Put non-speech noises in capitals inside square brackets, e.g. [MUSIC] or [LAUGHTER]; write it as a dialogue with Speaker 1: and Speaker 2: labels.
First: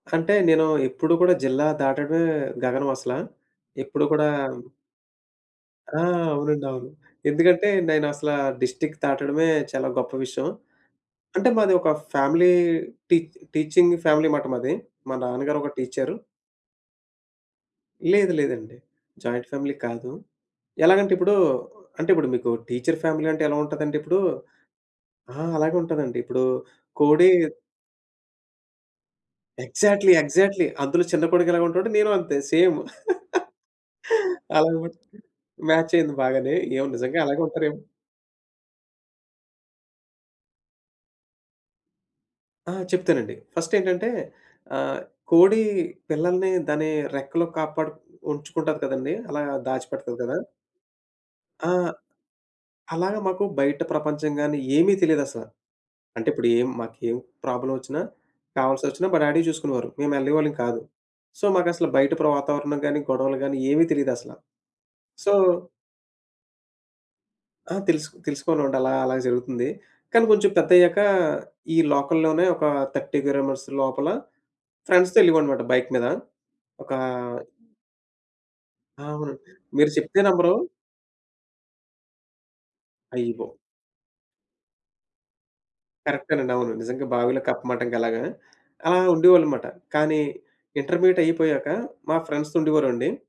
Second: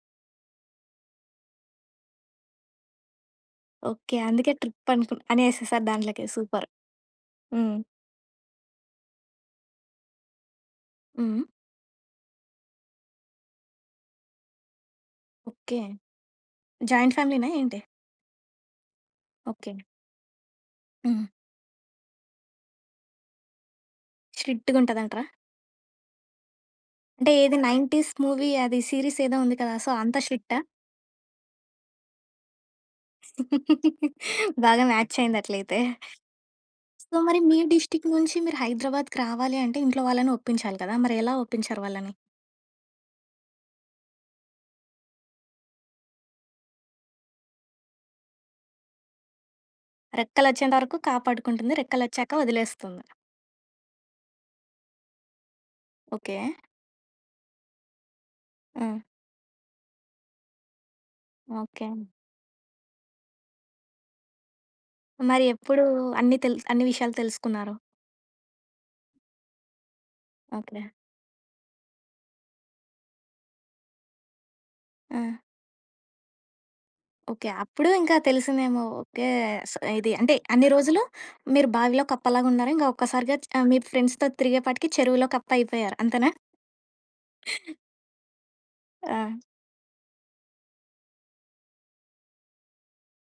Speaker 1: అంటే నేను ఎప్పుడు కూడా జిల్లా దాటడమే గగనం అసలా. ఎప్పుడు
Speaker 2: ఓకే.
Speaker 1: కూడా
Speaker 2: అందుకే ట్రిప్ అని ఏసేసారు
Speaker 1: ఆ!
Speaker 2: దాంట్లోకి.
Speaker 1: అవునండి.
Speaker 2: సూపర్!
Speaker 1: అవును. ఎందుకంటే,
Speaker 2: హ్మ్.
Speaker 1: నేను అసలా డిస్ట్రిక్ట్ దాటడమే చాలా గొప్ప విషయం.
Speaker 2: హ్మ్.
Speaker 1: అంటే, మాది ఒక ఫ్యామిలీ టీ టీచింగ్ ఫ్యామిలీ మాట మాది. మా నాన్నగారొక
Speaker 2: ఓకే.
Speaker 1: టీచరు.
Speaker 2: జాయింట్ ఫ్యామిలీనా ఏంటి?
Speaker 1: లేదు. లేదండి. Joint family
Speaker 2: okay.
Speaker 1: కాదు. ఎలాగంటే
Speaker 2: హ్మ్.
Speaker 1: ఇప్పుడు అంటే ఇప్పుడు మీకు టీచర్ ఫ్యామిలీ అంటే ఎలా ఉంటదంటే ఇప్పుడు
Speaker 2: స్ట్రిక్ట్‌గా ఉంటదంటరా?
Speaker 1: ఆ! అలాగే ఉంటాదండి. ఇప్పుడు కోడి
Speaker 2: అంటే ఏది 90స్ మూవీ అది సీరీస్ ఏదో ఉంది కదా? So,
Speaker 1: exactly.
Speaker 2: అంత స్ట్రిక్టా?
Speaker 1: ఎగ్జాక్ట్‌లీ. అందులో చిన్న కొడుకెలాగా ఉంటాడో నేను అంతే. సేమ్. [CHUCKLES]
Speaker 2: [LAUGHS] బాగా
Speaker 1: అలాగనమాట.
Speaker 2: మాచ్ అయ్యింది అట్లయితే.
Speaker 1: మాచ్ అయింది బాగానే. ఏమో నిజంగా
Speaker 2: సో, మరి
Speaker 1: అలాగే
Speaker 2: మీ
Speaker 1: ఉంటారేమో!
Speaker 2: డిస్ట్రిక్ట్ నుంచి మీరు హైదరాబాద్‌కి రావాలి అంటే ఇంట్లో వాళ్ళని ఒప్పించాలి కదా! మరి ఎలా ఒప్పించారు వాళ్ళని?
Speaker 1: ఆ! చెప్తానండి. ఫస్ట్ ఏంటంటే ఆహ్, కోడి పిల్లల్ని దాని రెక్కలో కాపాడు ఉంచుకుంటది కదండీ! అలా దాచిపెడతది కదా!
Speaker 2: రెక్కలొచ్చేంత వరకు
Speaker 1: ఆ!
Speaker 2: కాపాడుకుంటుంది. రెక్కలొచ్చాక వదిలేస్తుంది.
Speaker 1: అలాగా మాకు బయట ప్రపంచం గాని ఏమి తెలీదసల. అంటే
Speaker 2: ఓకే.
Speaker 1: ఇప్పుడేం మాకేం ప్రాబ్లమ్ వచ్చినా
Speaker 2: హ్మ్.
Speaker 1: కావాల్సొచ్చినా మా డ్యాడీ చూసుకునేవారు. మేము వెళ్ళేవాళ్ళం కాదు. సో,
Speaker 2: ఓకే
Speaker 1: మాకసలు బయట వాతావరణం గాని, గొడవలు గాని ఏమి తెలీదసల. సో
Speaker 2: మరి ఎప్పుడు అన్ని తెలు అన్ని విషయాలు తెలుసుకున్నారు?
Speaker 1: ఆ! తెలుసు తెలుసుకోనుండలా అలా జరుగుతుంది. కానీ కొంచెం
Speaker 2: ఓకే.
Speaker 1: పెద్దయ్యాక ఈ లోకల్‌లోనే ఒక 30 కిలోమీటర్స్ లోపల ఫ్రెండ్స్‌తో
Speaker 2: ఆ!
Speaker 1: ఎళ్ళేవాడనమాట బైక్ మీద. ఒకా
Speaker 2: ఓకే. అప్పుడు ఇంకా తెలిసిందేమో! ఓకే.
Speaker 1: అవును.
Speaker 2: స
Speaker 1: మీరు
Speaker 2: ఇది
Speaker 1: చెప్తే
Speaker 2: అంటే
Speaker 1: నమ్మరూ
Speaker 2: అన్ని రోజులు మీరు బావిలో కప్పలాగున్నారు. ఇంకా ఒక్కసారిగా
Speaker 1: అయిగో
Speaker 2: మీ ఫ్రెండ్స్‌తో తిరిగే పాటికి చెరువులో కప్ప అయిపోయారు అంతేనా?
Speaker 1: కరెక్టేనండి. అవును. నిజంగా బావిలో కప్ప
Speaker 2: [CHUCKLES]
Speaker 1: మాట అలాగా. అలా
Speaker 2: ఆ!
Speaker 1: ఉండేవాళ్ళన్నమాట. కానీ ఇంటర్మీడియేట్ అయిపోయాక మా ఫ్రెండ్స్ ఉండేవారండి.